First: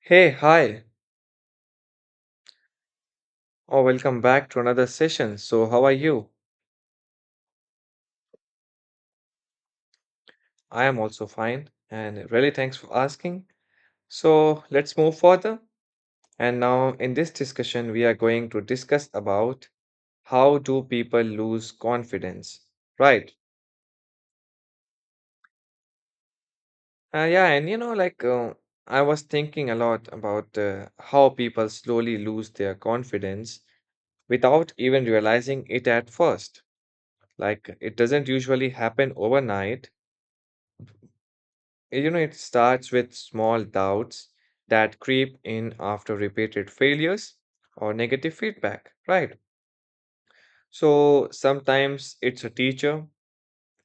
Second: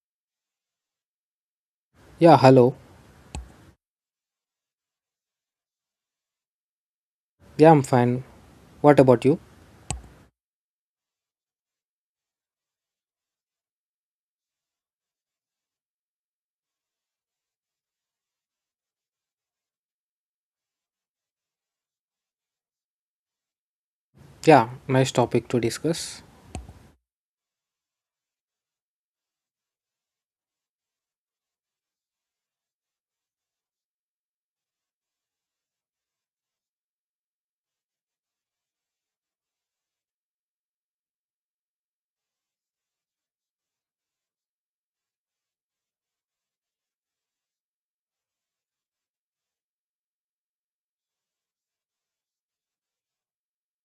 Hey, hi, Yeah, hello. or welcome back to another session. So, how are you? Yeah, I'm fine. What about you? I am also fine, and really thanks for asking. So, let's move further. And now, in this discussion, we are going to discuss about how do people lose confidence, right? Yeah, nice topic to discuss. Yeah, and you know, I was thinking a lot about how people slowly lose their confidence without even realizing it at first. Like, it doesn't usually happen overnight. You know, it starts with small doubts that creep in after repeated failures or negative feedback, right? So sometimes it's a teacher,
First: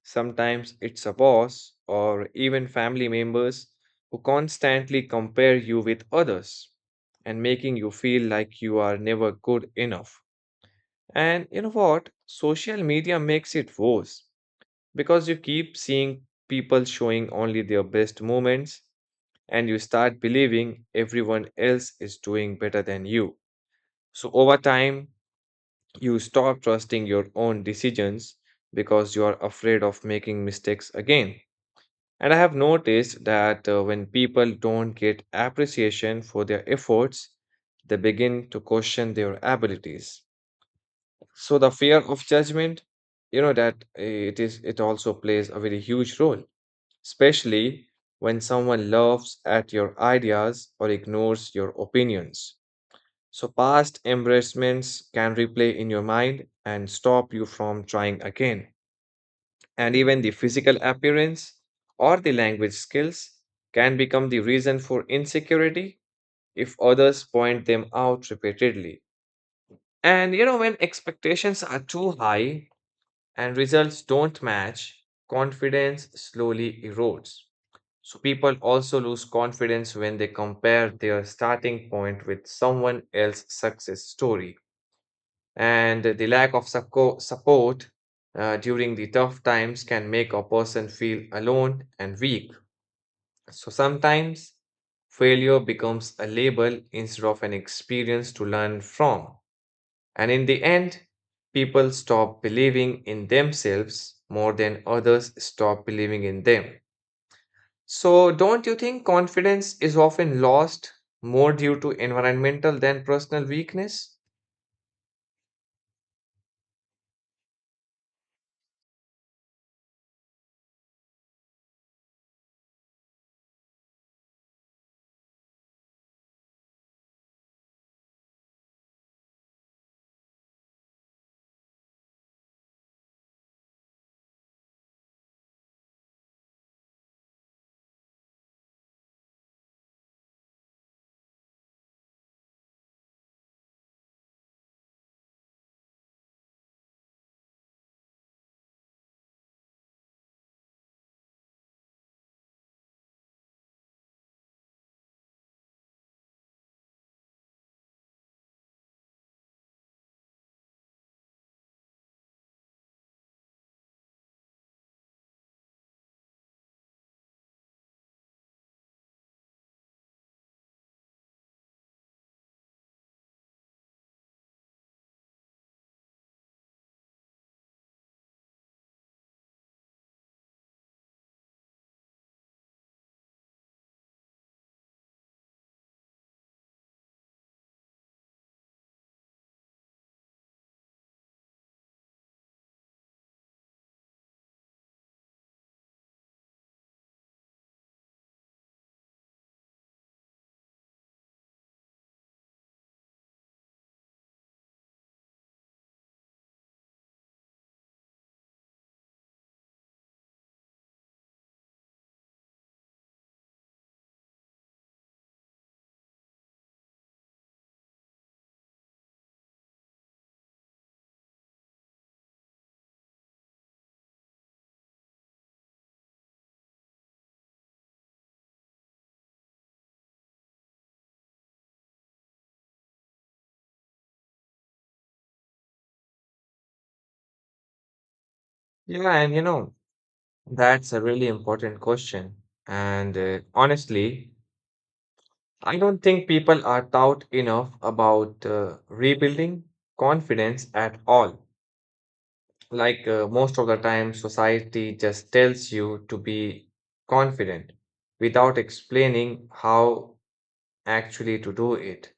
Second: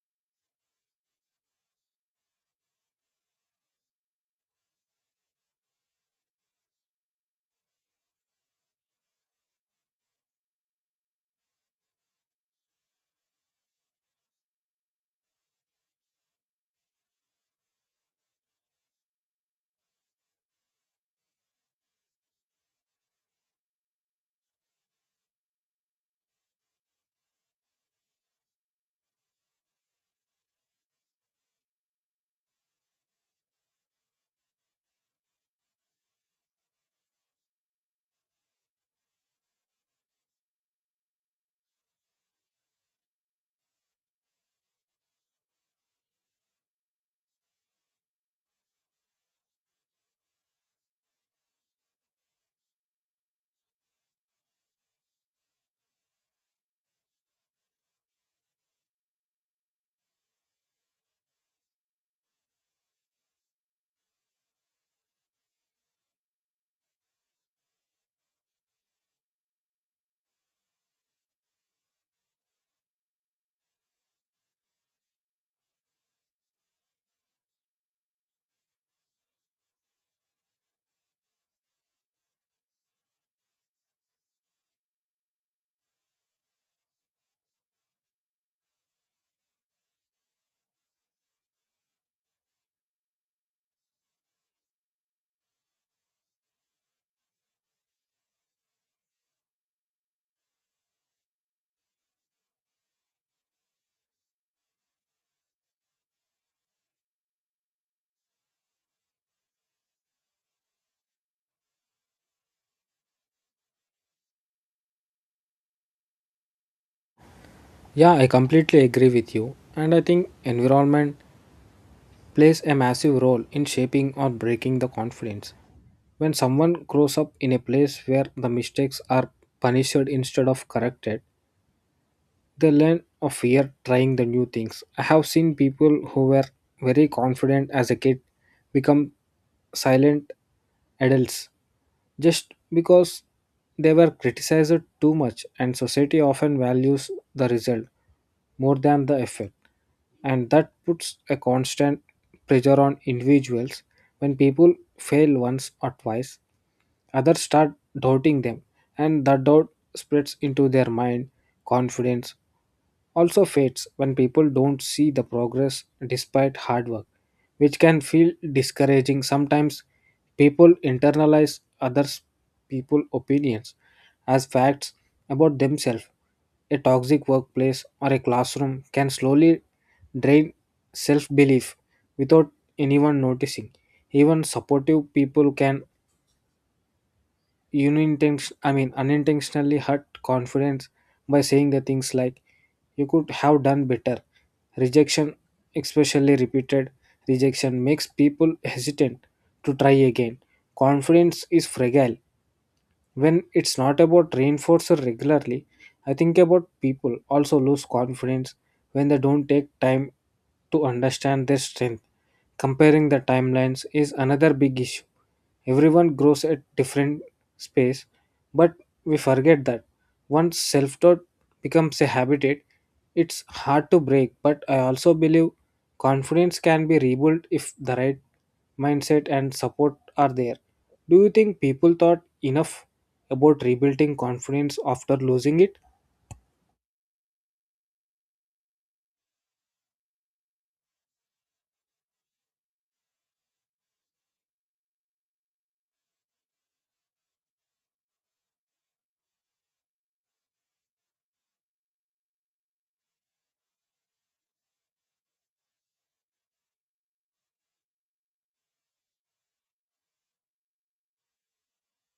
sometimes it's a boss, or even family members who constantly compare you with others and making you feel like you are never good enough. And you know what? Social media makes it worse because you keep seeing people showing only their best moments, and you start believing everyone else is doing better than you. So over time, you stop trusting your own decisions because you are afraid of making mistakes again. And I have noticed that when people don't get appreciation for their efforts, they begin to question their abilities. So the fear of judgment, you know, that it also plays a very huge role, especially when someone laughs at your ideas or ignores your opinions. So, past embarrassments can replay in your mind and stop you from trying again. And even the physical appearance or the language skills can become the reason for insecurity if others point them out repeatedly. And you know, when expectations are too high and results don't match, confidence slowly erodes. So people also lose confidence when they compare their starting point with someone else's success story. And the lack of support during the tough times can make a person feel alone and weak. So sometimes failure becomes a label instead of an experience to learn from. And in the end, people stop believing in themselves more than others stop believing in them. So, don't you think confidence is often lost more due to environmental than personal weakness? Yeah, I completely agree with you. And I think environment plays a massive role in shaping or breaking the confidence. When someone grows up in a place where the mistakes are punished instead of corrected, they learn of fear trying the new things. I have seen people who were very confident as a kid become silent adults just because they were criticized too much, and society often values the result more than the effort and that puts a constant pressure on individuals when people fail once or twice others start doubting them and that doubt spreads into their mind. Confidence also fades when people don't see the progress despite hard work, which can feel discouraging sometimes. People internalize others people opinions as facts about themselves. A toxic workplace or a classroom can slowly drain self belief without anyone noticing. Even supportive people can unintentionally hurt confidence by saying the things like you could have done better. Rejection, especially repeated rejection, makes people hesitant to try again. Confidence is fragile when it's not about reinforcer regularly. I think about people also lose confidence when they don't take time to understand their strength. Comparing the timelines is another big issue. Everyone grows at different space, but we forget that once self-doubt becomes a habitat, it's hard to break. But I also believe confidence can be rebuilt if the right mindset and support are there. Do you think people thought enough about rebuilding confidence after losing it? Yeah, and you know, that's a really important question. And honestly, I don't think people are taught enough about rebuilding confidence at all. Most of the time, society just tells you to be confident without explaining how actually to do it.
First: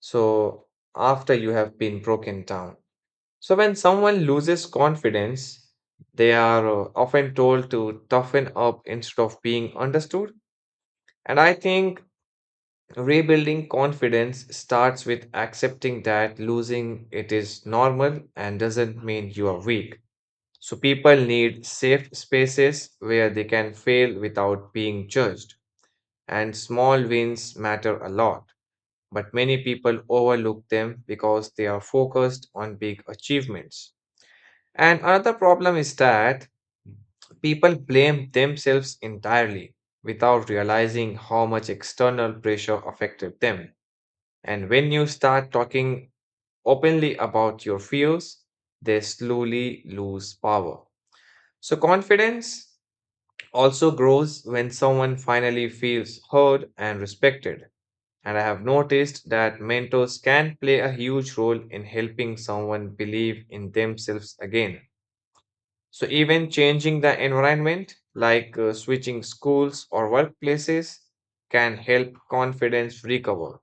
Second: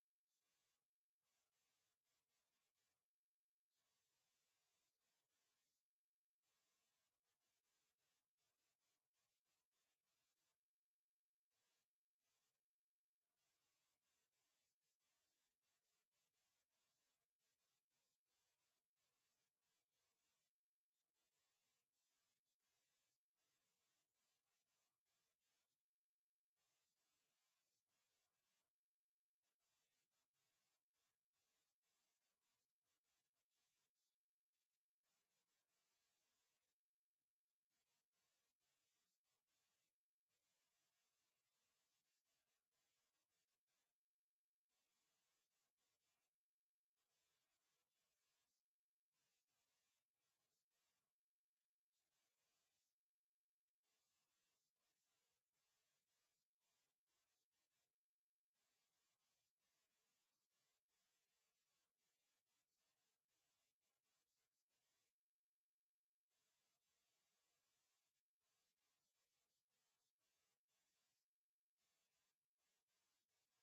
So, after you have been broken down. So, when someone loses confidence, they are often told to toughen up instead of being understood. And I think rebuilding confidence starts with accepting that losing it is normal and doesn't mean you are weak. So, people need safe spaces where they can fail without being judged, and small wins matter a lot, but many people overlook them because they are focused on big achievements. And another problem is that people blame themselves entirely without realizing how much external pressure affected them. And when you start talking openly about your fears, they slowly lose power. So, confidence also grows when someone finally feels heard and respected. And I have noticed that mentors can play a huge role in helping someone believe in themselves again. So, even changing the environment, switching schools or workplaces, can help confidence recover.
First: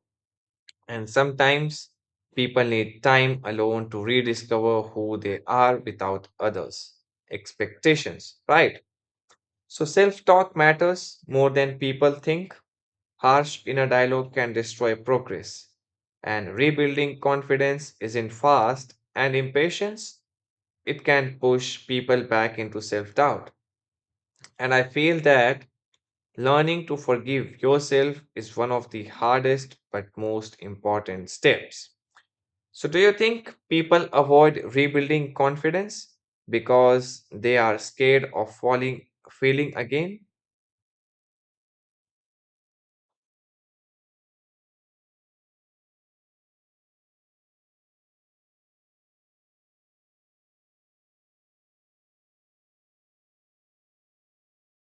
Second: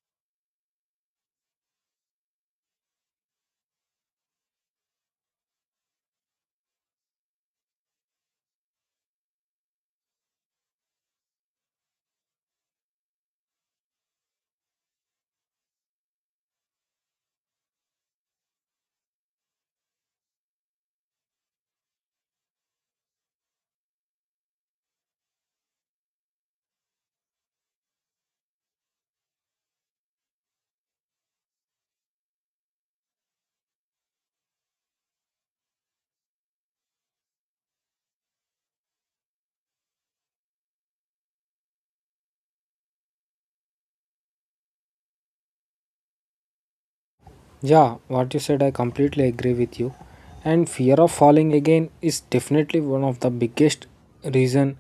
And sometimes people need time alone to rediscover who they are without others' expectations, right? So, self talk matters more than people think. Harsh inner dialogue can destroy progress, and rebuilding confidence isn't fast, and impatience, it can push people back into self-doubt. And I feel that learning to forgive yourself is one of the hardest but most important steps. So, do you think people avoid rebuilding confidence because they are scared of failing again? Yeah, what you said, I completely agree with you. And fear of falling again is definitely one of the biggest reason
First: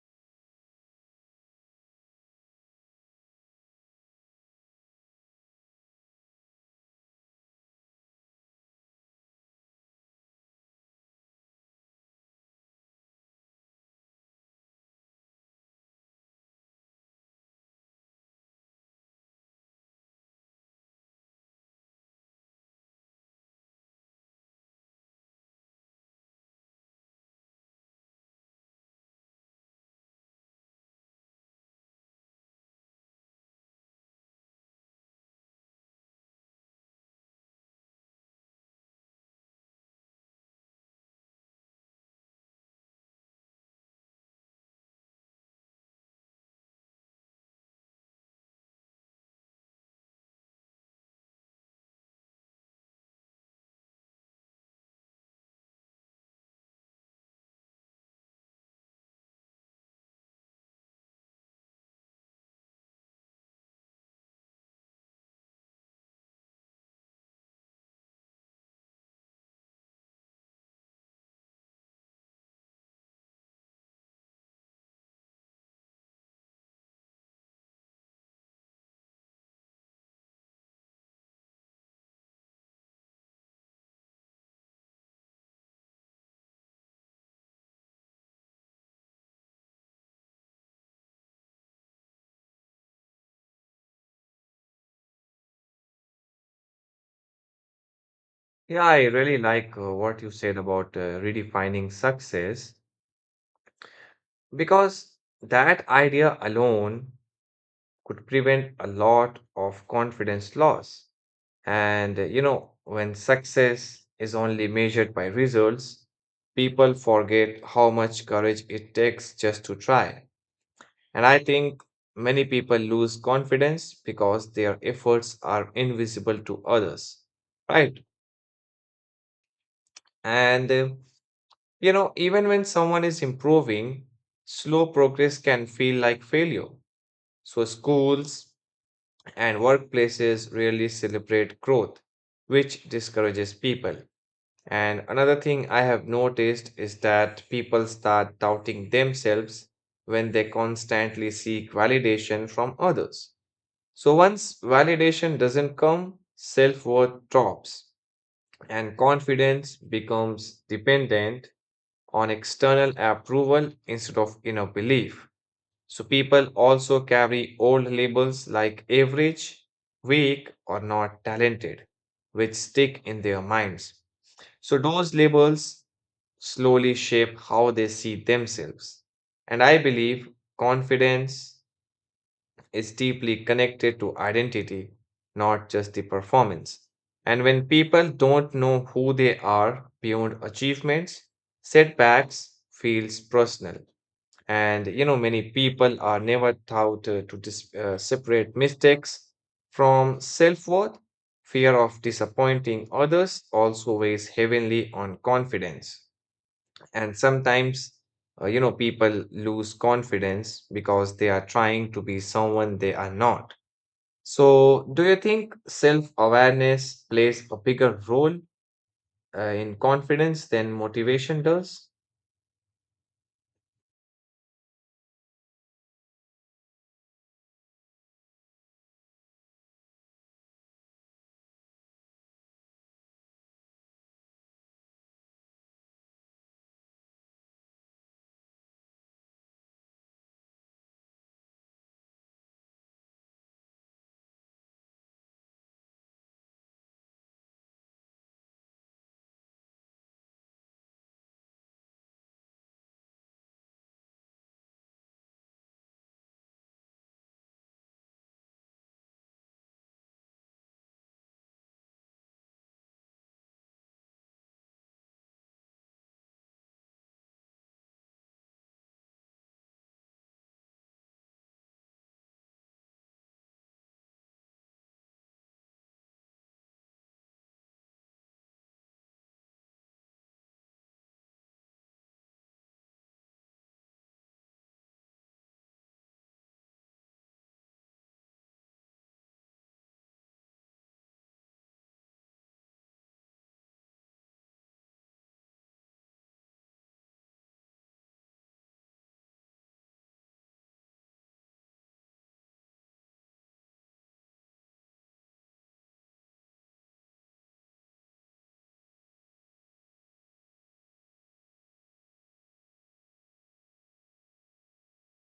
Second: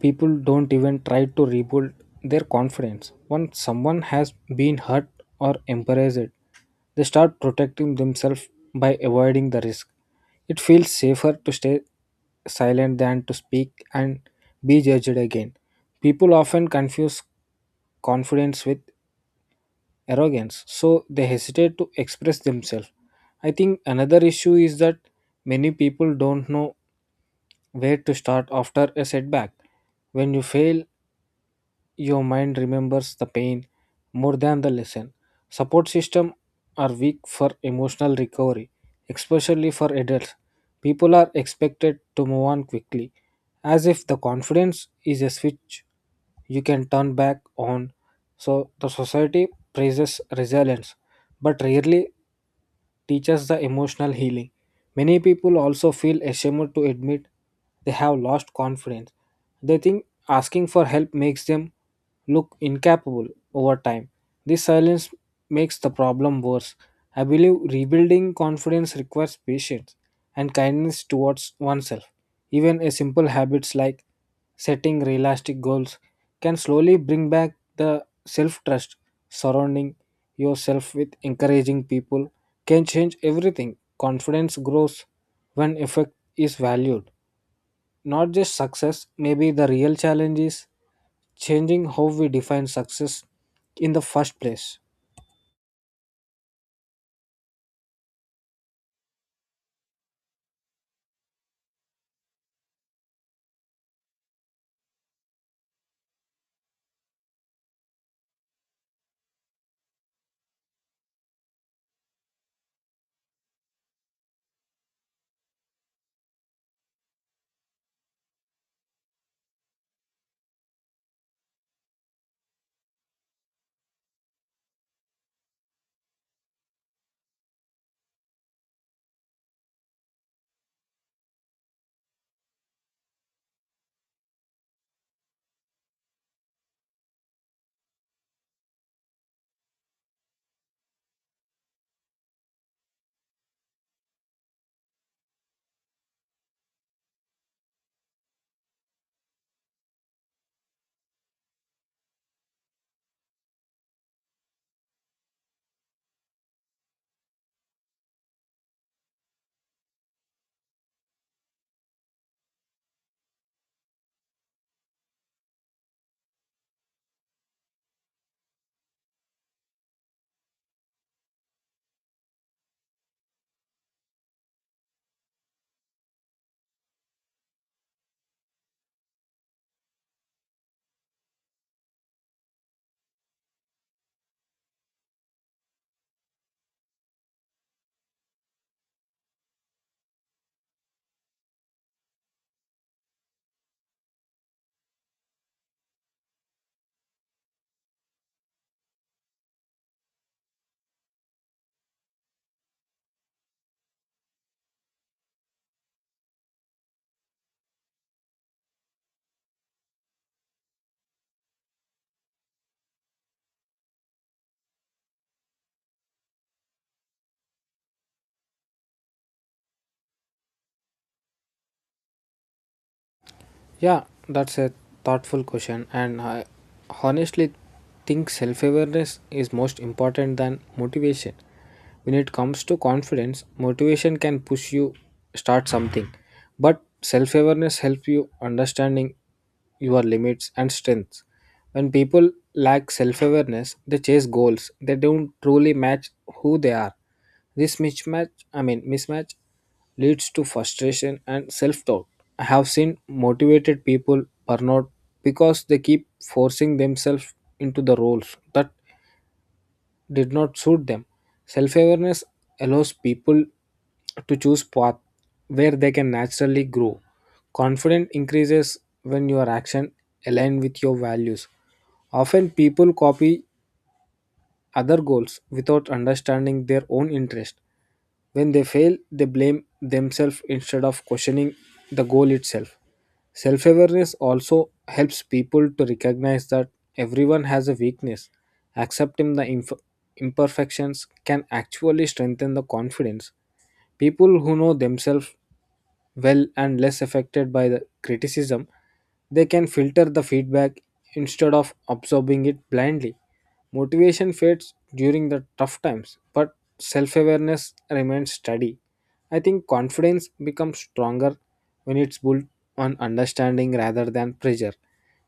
people don't even try to rebuild their confidence. Once someone has been hurt or embarrassed, they start protecting themselves by avoiding the risk. It feels safer to stay silent than to speak and be judged again. People often confuse confidence with arrogance, so they hesitate to express themselves. I think another issue is that many people don't know where to start after a setback. When you fail, your mind remembers the pain more than the lesson. Support systems are weak for emotional recovery, especially for adults. People are expected to move on quickly, as if the confidence is a switch you can turn back on. So the society praises resilience, but rarely teaches the emotional healing. Many people also feel ashamed to admit they have lost confidence. They think asking for help makes them look incapable over time. This silence makes the problem worse. I believe rebuilding confidence requires patience and kindness towards oneself. Even a simple habits like setting realistic goals can slowly bring back the self trust. Surrounding yourself with encouraging people can change everything. Confidence grows when effect is valued, not just success. Maybe the real challenge is changing how we define success in the first place. Yeah, I really like what you said about redefining success. Because that idea alone could prevent a lot of confidence loss. And you know, when success is only measured by results, people forget how much courage it takes just to try. And I think many people lose confidence because their efforts are invisible to others, right? And you know, even when someone is improving, slow progress can feel like failure. So, schools and workplaces rarely celebrate growth, which discourages people. And another thing I have noticed is that people start doubting themselves when they constantly seek validation from others. So once validation doesn't come, self worth drops and confidence becomes dependent on external approval instead of inner belief. So people also carry old labels like average, weak, or not talented, which stick in their minds. So those labels slowly shape how they see themselves. And I believe confidence is deeply connected to identity, not just the performance. And when people don't know who they are beyond achievements, setbacks feels personal. And you know, many people are never taught to dis separate mistakes from self-worth. Fear of disappointing others also weighs heavily on confidence. And sometimes, you know, people lose confidence because they are trying to be someone they are not. So, do you think self-awareness plays a bigger role in confidence than motivation does? Yeah, that's a thoughtful question, and I honestly think self awareness is most important than motivation. When it comes to confidence, motivation can push you start something, but self awareness helps you understanding your limits and strengths. When people lack self awareness, they chase goals they don't truly match who they are. This mismatch, I mean mismatch, leads to frustration and self-doubt. I have seen motivated people burn out because they keep forcing themselves into the roles that did not suit them. Self-awareness allows people to choose path where they can naturally grow. Confidence increases when your action align with your values. Often people copy other goals without understanding their own interest. When they fail, they blame themselves instead of questioning the goal itself. Self awareness also helps people to recognize that everyone has a weakness. Accepting the imperfections can actually strengthen the confidence. People who know themselves well and less affected by the criticism, they can filter the feedback instead of absorbing it blindly. Motivation fades during the tough times, but self awareness remains steady. I think confidence becomes stronger when it's built on understanding rather than pressure.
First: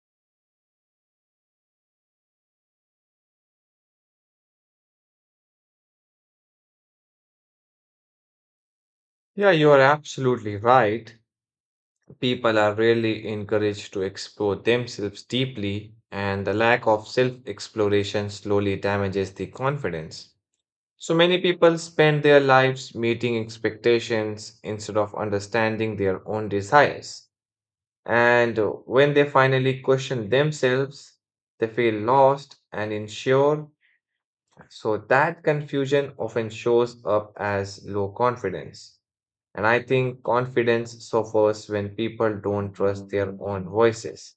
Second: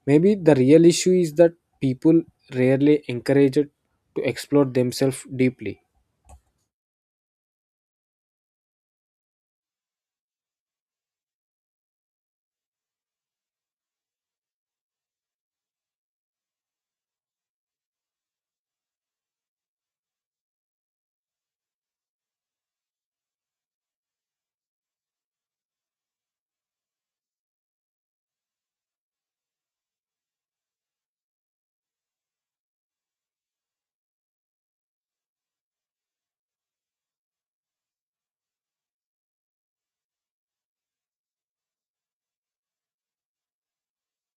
Maybe the real issue is that people rarely encourage it to explore themselves deeply. Yeah, you are absolutely right. People are rarely encouraged to explore themselves deeply, and the lack of self exploration slowly damages the confidence. So many people spend their lives meeting expectations instead of understanding their own desires. And when they finally question themselves, they feel lost and unsure. So that confusion often shows up as low confidence. And I think confidence suffers when people don't trust their own voices.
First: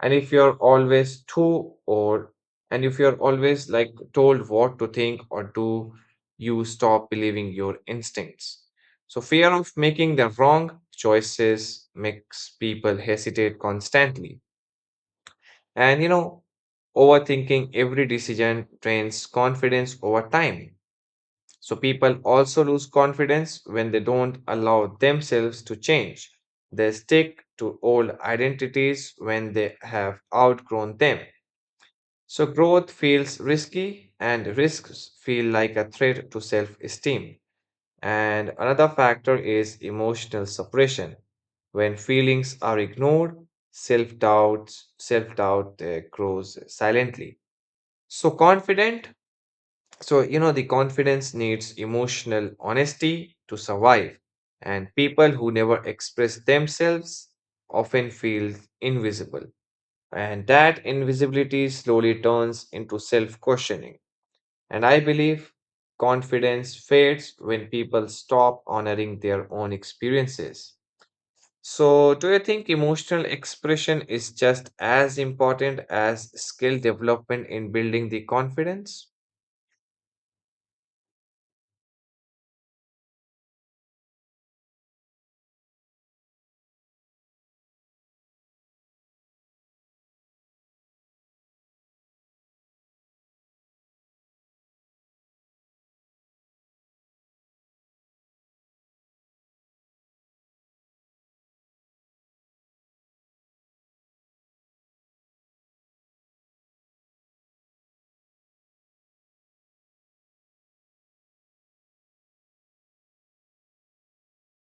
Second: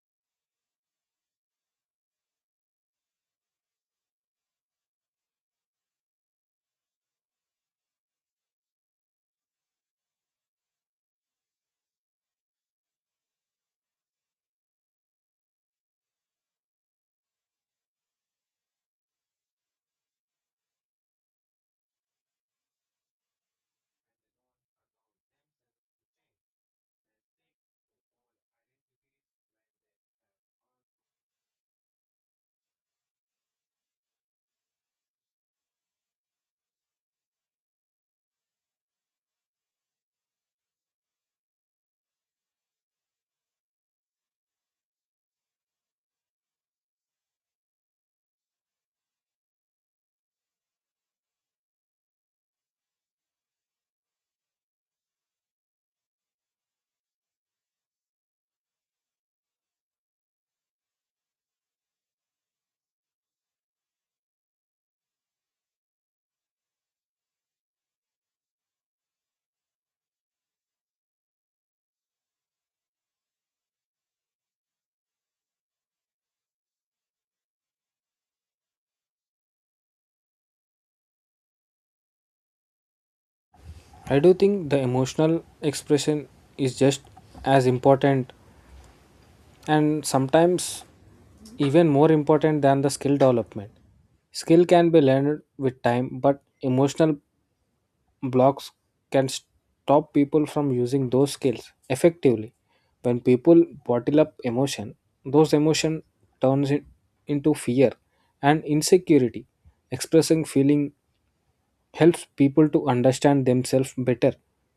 And if you're always too or and if you're always like told what to think or do, you stop believing your instincts. So fear of making the wrong choices makes people hesitate constantly. And you know, overthinking every decision drains confidence over time. So people also lose confidence when they don't allow themselves to change. They stick to old identities when they have outgrown them. So growth feels risky and risks feel like a threat to self-esteem. And another factor is emotional suppression. When feelings are ignored, self-doubt grows silently. So confident you know, the confidence needs emotional honesty to survive, and people who never express themselves often feel invisible. And that invisibility slowly turns into self questioning. And I believe confidence fades when people stop honoring their own experiences. So, do you think emotional expression is just as important as skill development in building the confidence? I do think the emotional expression is just as important and sometimes even more important than the skill development. Skill can be learned with time, but emotional blocks can stop people from using those skills effectively. When people bottle up emotion, those emotion turns it into fear and insecurity. Expressing feeling helps people to understand themselves better.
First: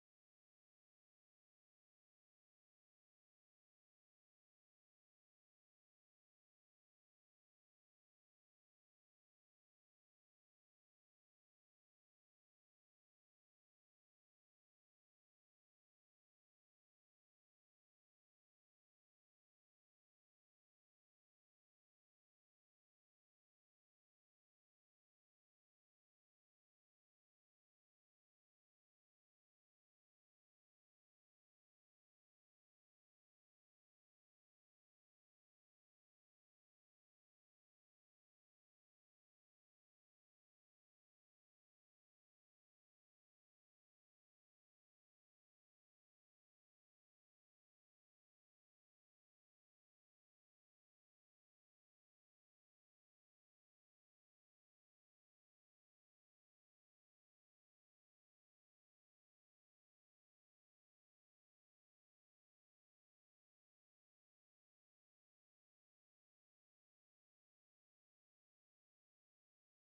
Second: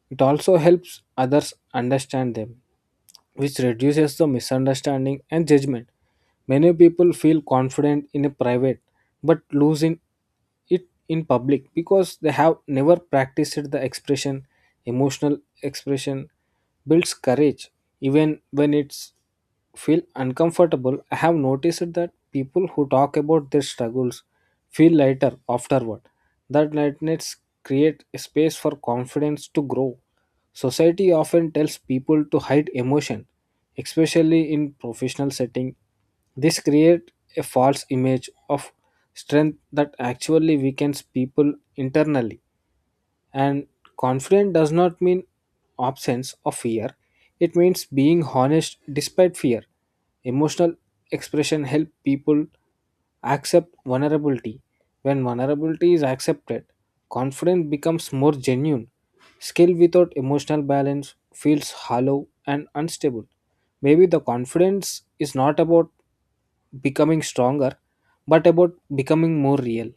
It also helps others understand them, which reduces the misunderstanding and judgment. Many people feel confident in a private but lose in it in public because they have never practiced the expression. Emotional expression builds courage even when it's feel uncomfortable. I have noticed that people who talk about their struggles feel lighter afterward. That lightness create a space for confidence to grow. Society often tells people to hide emotion, especially in professional setting. This create a false image of strength that actually weakens people internally. And confident does not mean absence of fear, it means being honest despite fear. Emotional expression help people accept vulnerability. When vulnerability is accepted, confidence becomes more genuine. Skill without emotional balance feels hollow and unstable. Maybe the confidence is not about becoming stronger, but about becoming more real.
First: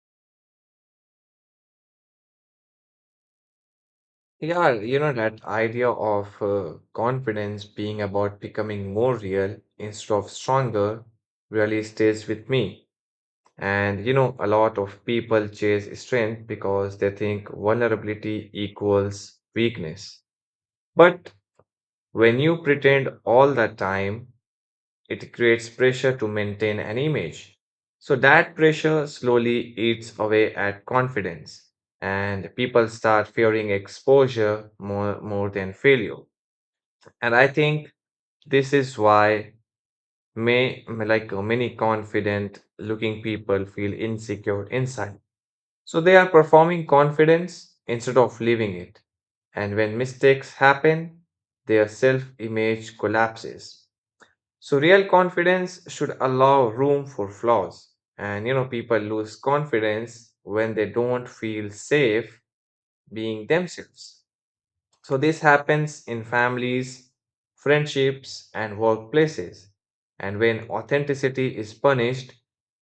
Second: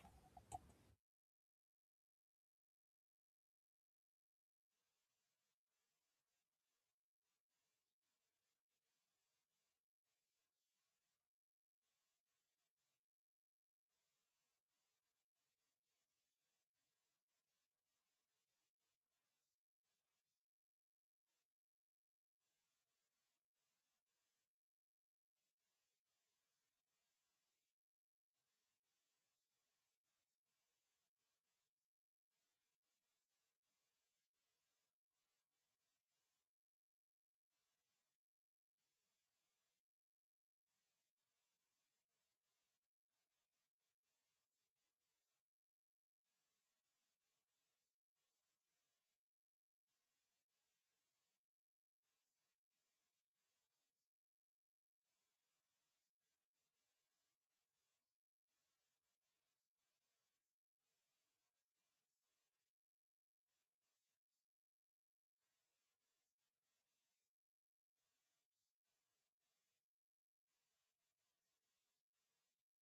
Yeah, you know, that idea of confidence being about becoming more real instead of stronger really stays with me. And you know, a lot of people chase strength because they think vulnerability equals weakness. But when you pretend all the time, it creates pressure to maintain an image. So that pressure slowly eats away at confidence, and people start fearing exposure more than failure. And I think this is why may like many confident looking people feel insecure inside. So they are performing confidence instead of living it. And when mistakes happen, their self image collapses. So real confidence should allow room for flaws. And you know, people lose confidence when they don't feel safe being themselves. So this happens in families, friendships, and workplaces. And when authenticity is punished,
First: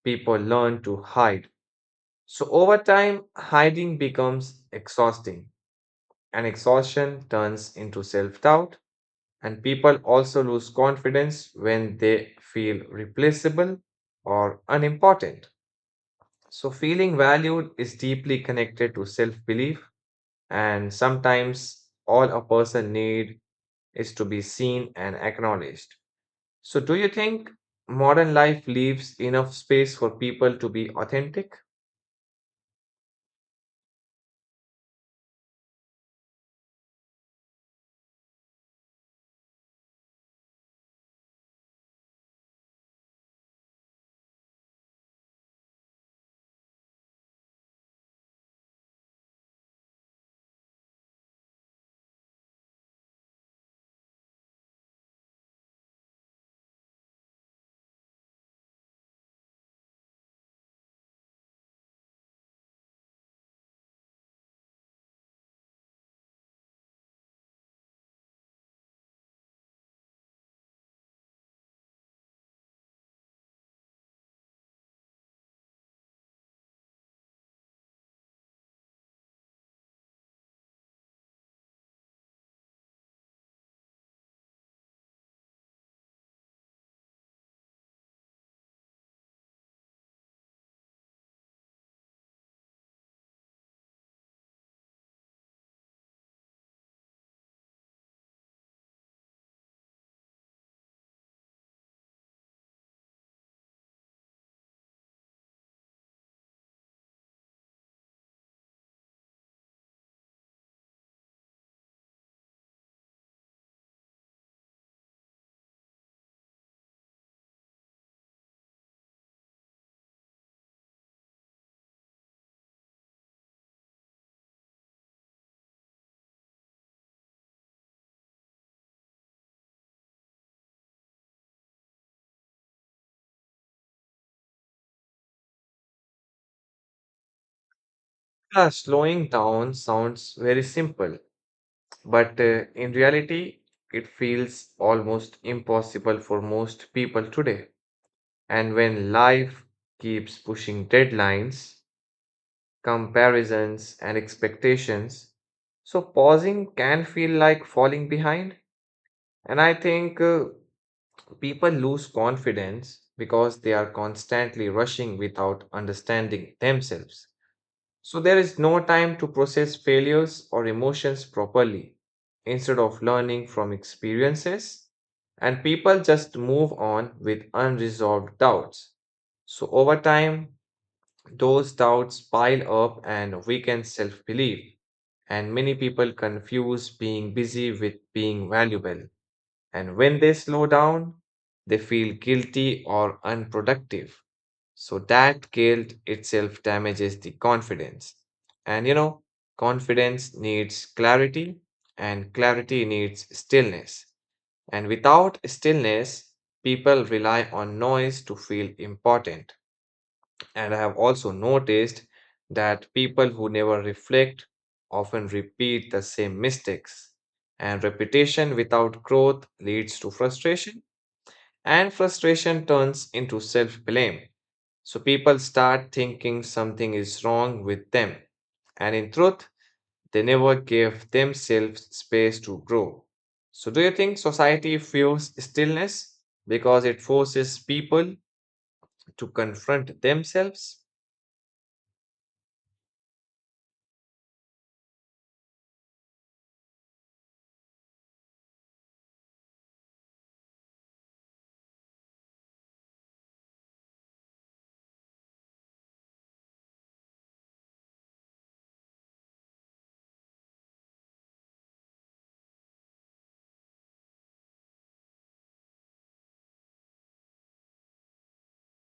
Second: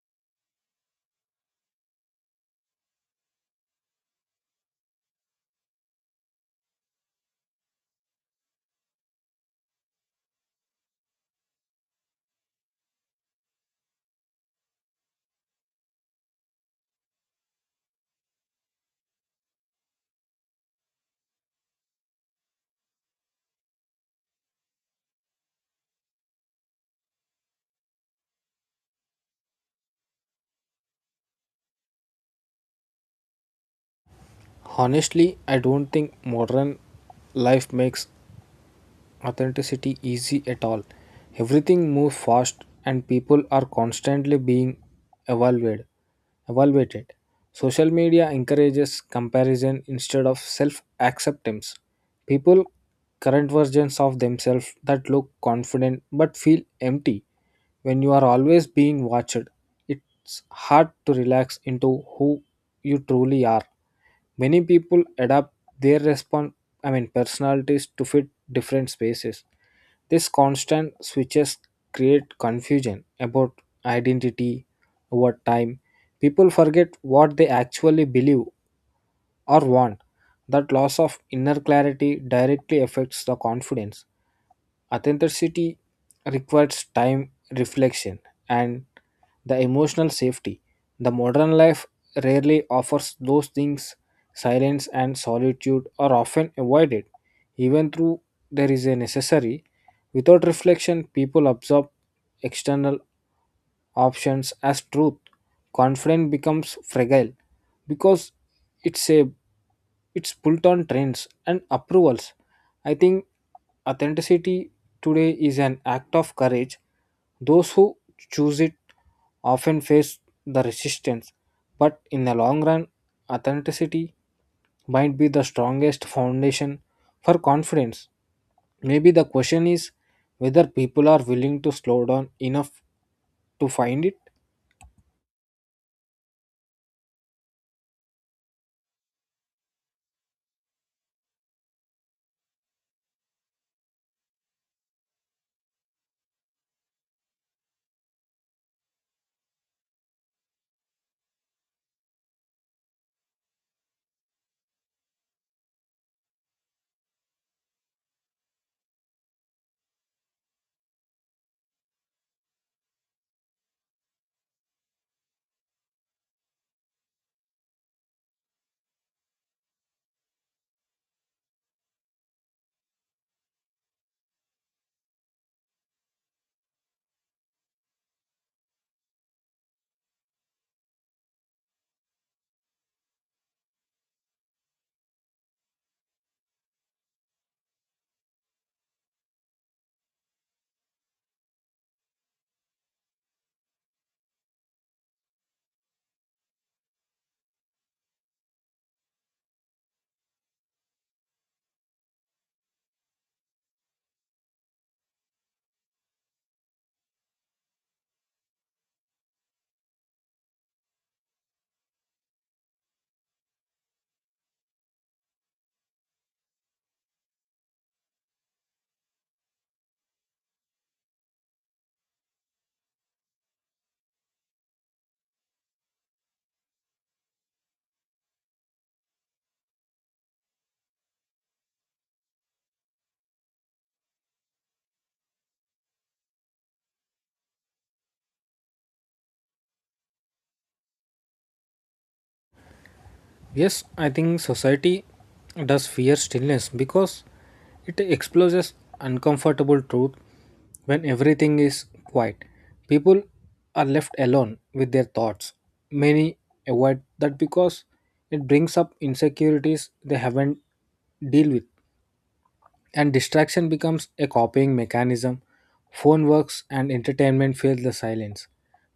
people learn to hide. So over time, hiding becomes exhausting, and exhaustion turns into self doubt, and people also lose confidence when they feel replaceable or unimportant. So, feeling valued is deeply connected to self belief, and sometimes all a person need is to be seen and acknowledged. So, do you think modern life leaves enough space for people to be authentic? Honestly, I don't think modern life makes authenticity easy at all. Everything moves fast and people are constantly being evaluated evaluated. Social media encourages comparison instead of self acceptance. People current versions of themselves that look confident but feel empty. When you are always being watched, it's hard to relax into who you truly are. Many people adapt their response, I mean, personalities to fit different spaces. This constant switches create confusion about identity over time. People forget what they actually believe or want. That loss of inner clarity directly affects the confidence. Authenticity requires time, reflection, and the emotional safety. The modern life rarely offers those things. Silence and solitude are often avoided, even though there is a necessary. Without reflection, people absorb external options as truth. Confidence becomes fragile because it's a it's built on trends and approvals. I think authenticity today is an act of courage. Those who choose it often face the resistance, but in the long run, authenticity might be the strongest foundation for confidence. Maybe the question is whether people are willing to slow down enough to find it. Yeah, slowing down sounds very simple, but in reality, it feels almost impossible for most people today. And when life keeps pushing deadlines, comparisons, and expectations, so pausing can feel like falling behind. And I think people lose confidence because they are constantly rushing without understanding themselves. So there is no time to process failures or emotions properly. Instead of learning from experiences, and people just move on with unresolved doubts. So over time, those doubts pile up and weaken self belief. And many people confuse being busy with being valuable. And when they slow down, they feel guilty or unproductive. So that guilt itself damages the confidence. And you know, confidence needs clarity, and clarity needs stillness. And without stillness, people rely on noise to feel important. And I have also noticed that people who never reflect often repeat the same mistakes. And repetition without growth leads to frustration, and frustration turns into self blame. So people start thinking something is wrong with them. And in truth, they never gave themselves space to grow. So, do you think society fears stillness because it forces people to confront themselves? Yes, I think society does fear stillness because it exposes uncomfortable truth when everything is quiet. People are left alone with their thoughts. Many avoid that because it brings up insecurities they haven't dealt with and distraction becomes a copying mechanism. Phone works and entertainment fills the silence.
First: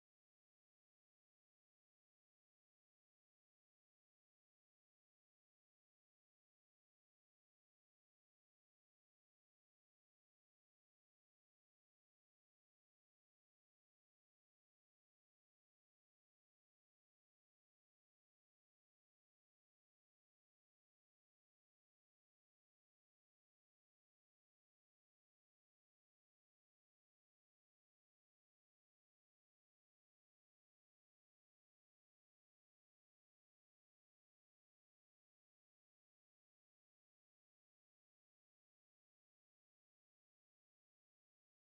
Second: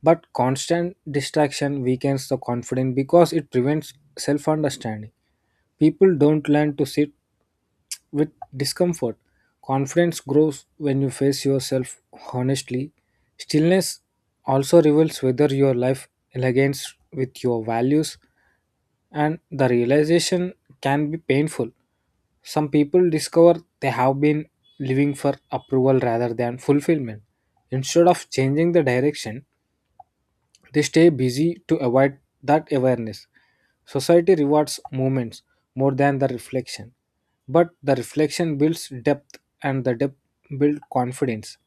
But constant distraction weakens the confidence because it prevents self understanding. People don't learn to sit with discomfort. Confidence grows when you face yourself honestly. Stillness also reveals whether your life aligns with your values, and the realization can be painful. Some people discover they have been living for approval rather than fulfillment. Instead of changing the direction, they stay busy to avoid that awareness. Society rewards movements more than the reflection, but the reflection builds depth and the depth builds confidence.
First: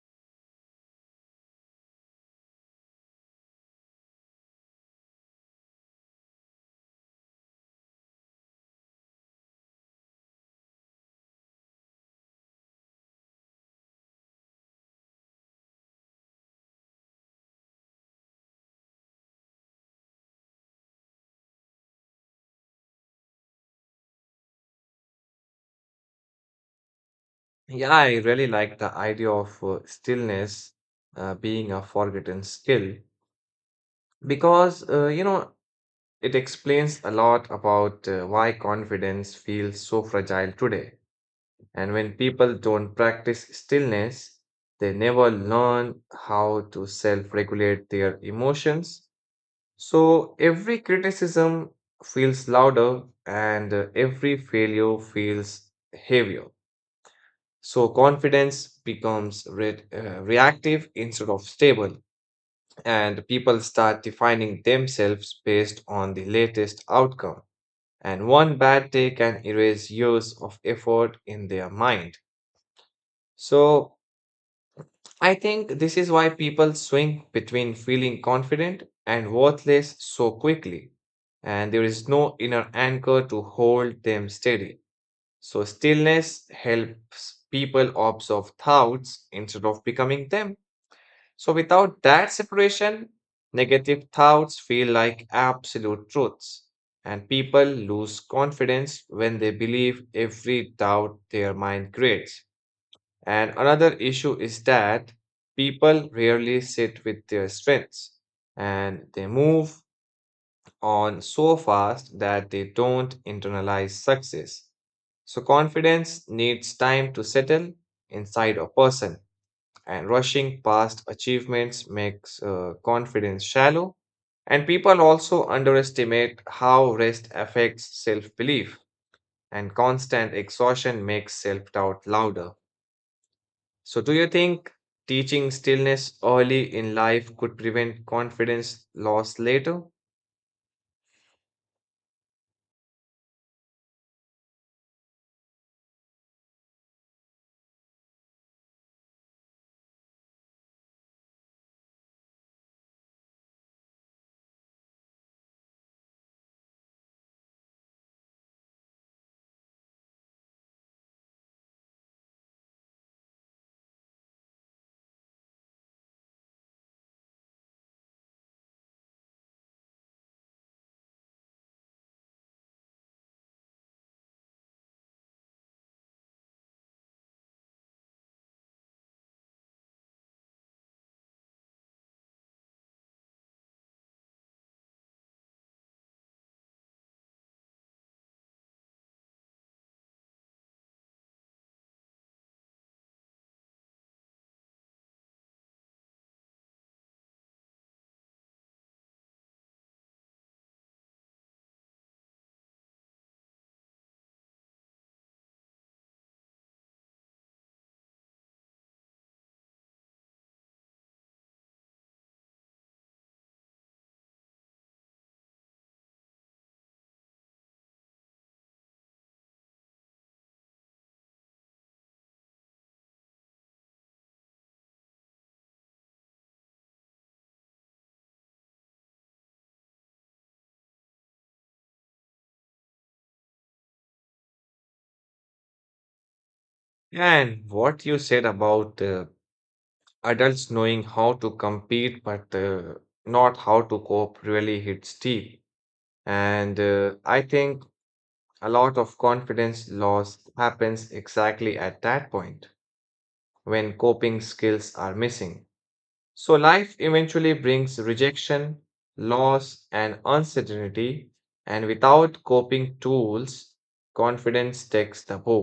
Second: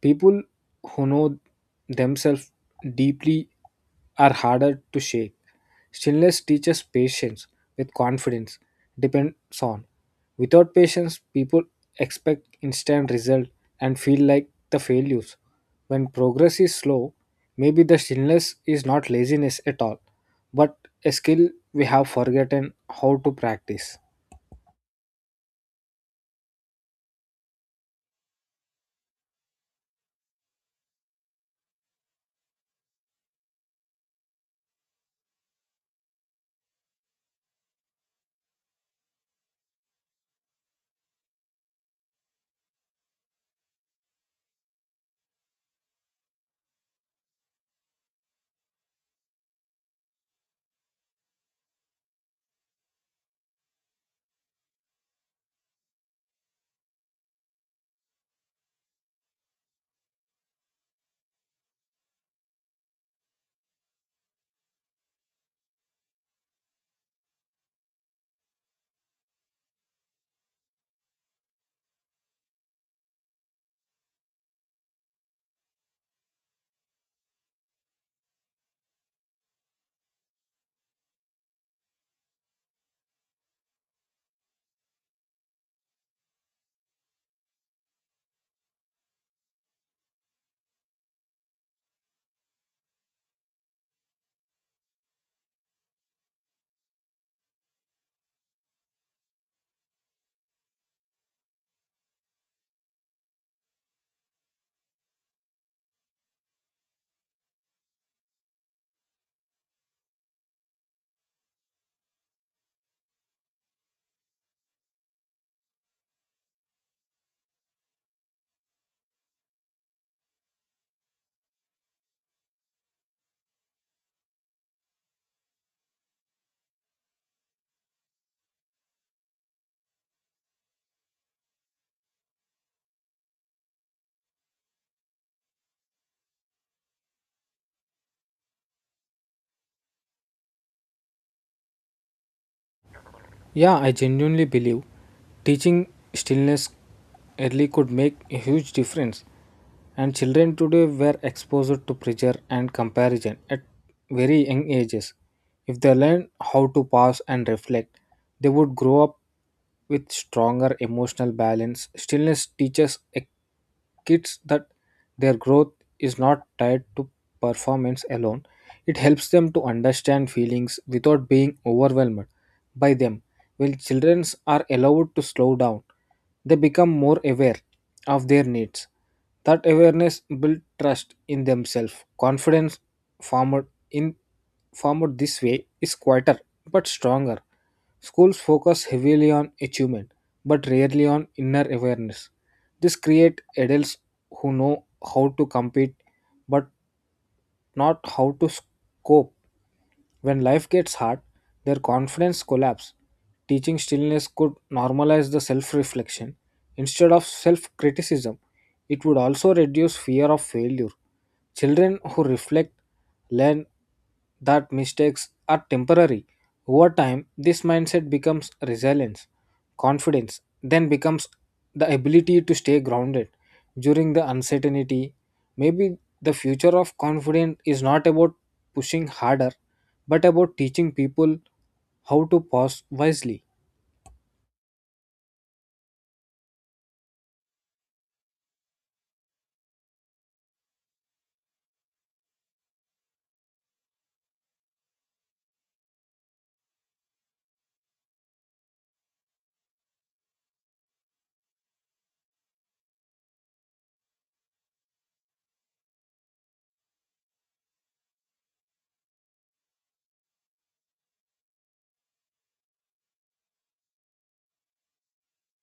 People who know themselves deeply are harder to shake. Stillness teaches patience with confidence depends on. Without patience, people expect instant result and feel like the failures. When progress is slow, maybe the stillness is not laziness at all, but a skill we have forgotten how to practice. Yeah, I really like the idea of stillness being a forgotten skill because, you know, it explains a lot about why confidence feels so fragile today. And when people don't practice stillness, they never learn how to self-regulate their emotions. So every criticism feels louder, and every failure feels heavier. So confidence becomes reactive instead of stable, and people start defining themselves based on the latest outcome. And one bad day can erase years of effort in their mind. So I think this is why people swing between feeling confident and worthless so quickly, and there is no inner anchor to hold them steady. So stillness helps people observe thoughts instead of becoming them. So, without that separation, negative thoughts feel like absolute truths, and people lose confidence when they believe every doubt their mind creates. And another issue is that people rarely sit with their strengths, and they move on so fast that they don't internalize success. So, confidence needs time to settle inside a person, and rushing past achievements makes confidence shallow, and people also underestimate how rest affects self-belief, and constant exhaustion makes self-doubt louder. So do you think teaching stillness early in life could prevent confidence loss later? Yeah, I genuinely believe teaching stillness early could make a huge difference. And children today were exposed to pressure and comparison at very young ages. If they learn how to pause and reflect, they would grow up with stronger emotional balance. Stillness teaches a kids that their growth is not tied to performance alone. It helps them to understand feelings without being overwhelmed by them. When children are allowed to slow down, they become more aware of their needs. That awareness builds trust in themselves. Confidence formed in formed this way is quieter but stronger. Schools focus heavily on achievement, but rarely on inner awareness. This creates adults who know how to compete but not how to cope. When life gets hard, their confidence collapses. Teaching stillness could normalize the self reflection instead of self criticism. It would also reduce fear of failure. Children who reflect learn that mistakes are temporary. Over time, this mindset becomes resilience. Confidence then becomes the ability to stay grounded during the uncertainty. Maybe the future of confidence is not about pushing harder, but about teaching people how to pause wisely. And what you said about adults knowing how to compete but not how to cope really hits deep, and I think a lot of confidence loss happens exactly at that point when coping skills are missing. So, life eventually brings rejection, loss, and uncertainty, and without coping tools, confidence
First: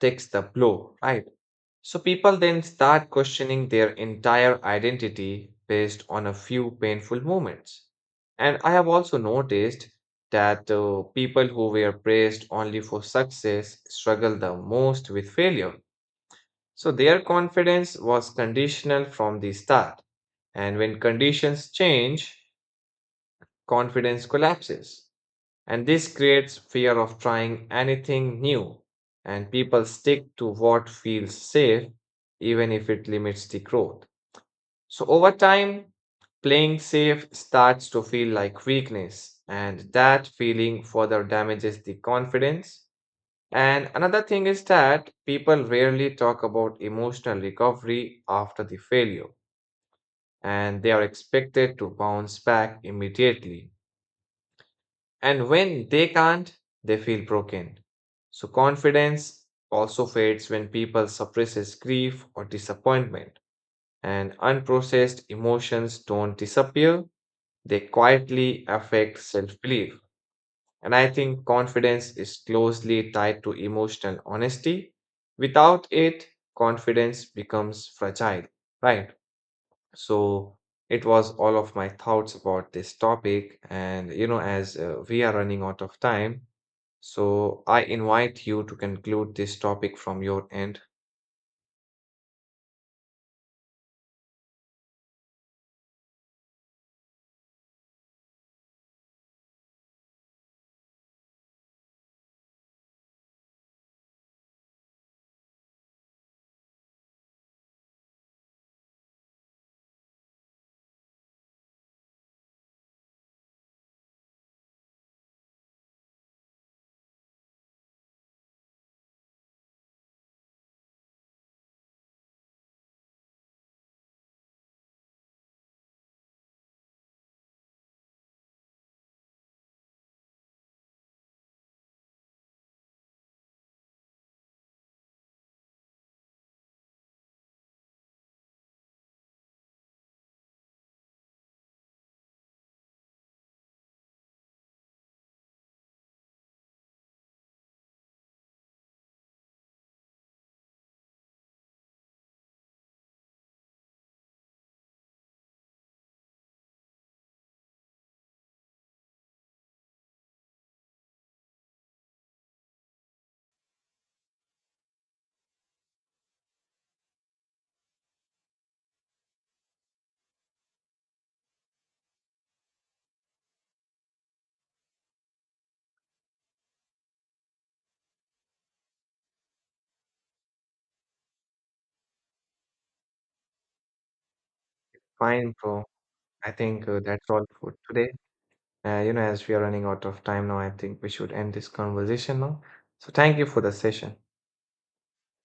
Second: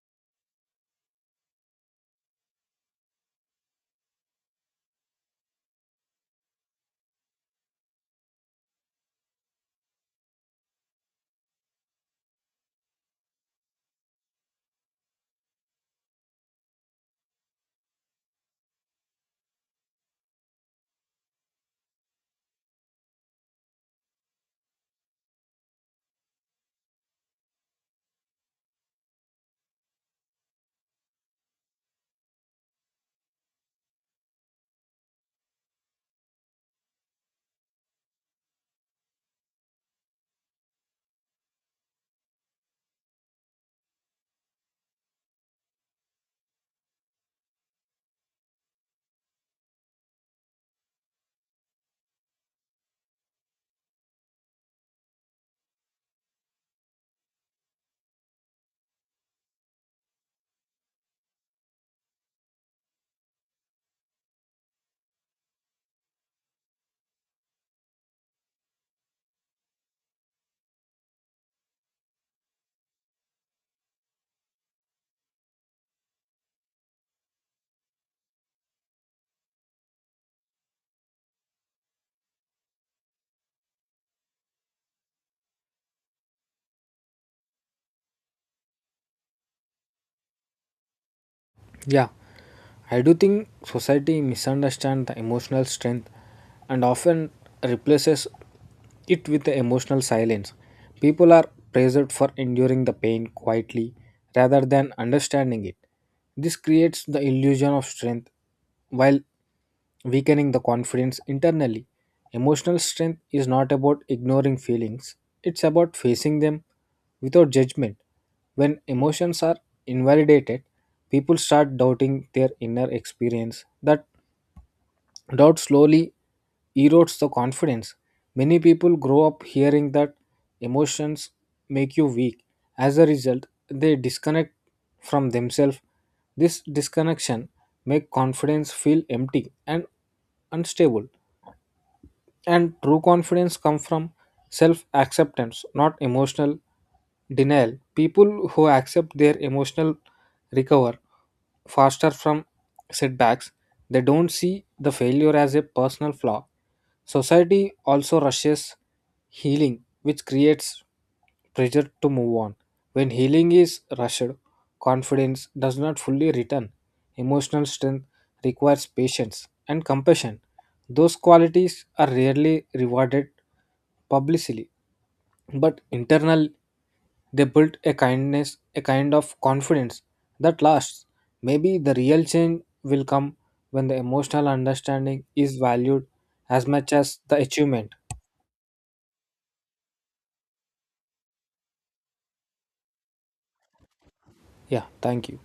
takes the blow, right? So people then start questioning their entire identity based on a few painful moments. And I have also noticed that people who were praised only for success struggle the most with failure. So their confidence was conditional from the start. And when conditions change, confidence collapses. And this creates fear of trying anything new, and people stick to what feels safe, even if it limits the growth. So, over time, playing safe starts to feel like weakness, and that feeling further damages the confidence. And another thing is that people rarely talk about emotional recovery after the failure, and they are expected to bounce back immediately. And when they can't, they feel broken. So confidence also fades when people suppresses grief or disappointment. And unprocessed emotions don't disappear, they quietly affect self-belief. And I think confidence is closely tied to emotional honesty. Without it, confidence becomes fragile, right? So it was all of my thoughts about this topic. And you know, as we are running out of time, so I invite you to conclude this topic from your end. Yeah, I do think society misunderstands the emotional strength and often replaces it with the emotional silence. People are praised for enduring the pain quietly rather than understanding it. This creates the illusion of strength while weakening the confidence internally. Emotional strength is not about ignoring feelings, it's about facing them without judgment. When emotions are invalidated, people start doubting their inner experience. That doubt slowly erodes the confidence. Many people grow up hearing that emotions make you weak. As a result, they disconnect from themselves. This disconnection make confidence feel empty and unstable. And true confidence comes from self-acceptance, not emotional denial. People who accept their emotional recover faster from setbacks, they don't see the failure as a personal flaw. Society also rushes healing, which creates pressure to move on. When healing is rushed, confidence does not fully return. Emotional strength requires patience and compassion. Those qualities are rarely rewarded publicly, but internal they build a kindness, a kind of confidence that lasts. Maybe the real change will come when the emotional understanding Fine, is bro. valued I as think much as that's the all for achievement. today. You know, as we are running out of time now, I think we should end this conversation now. So thank you for the session. Yeah, thank you.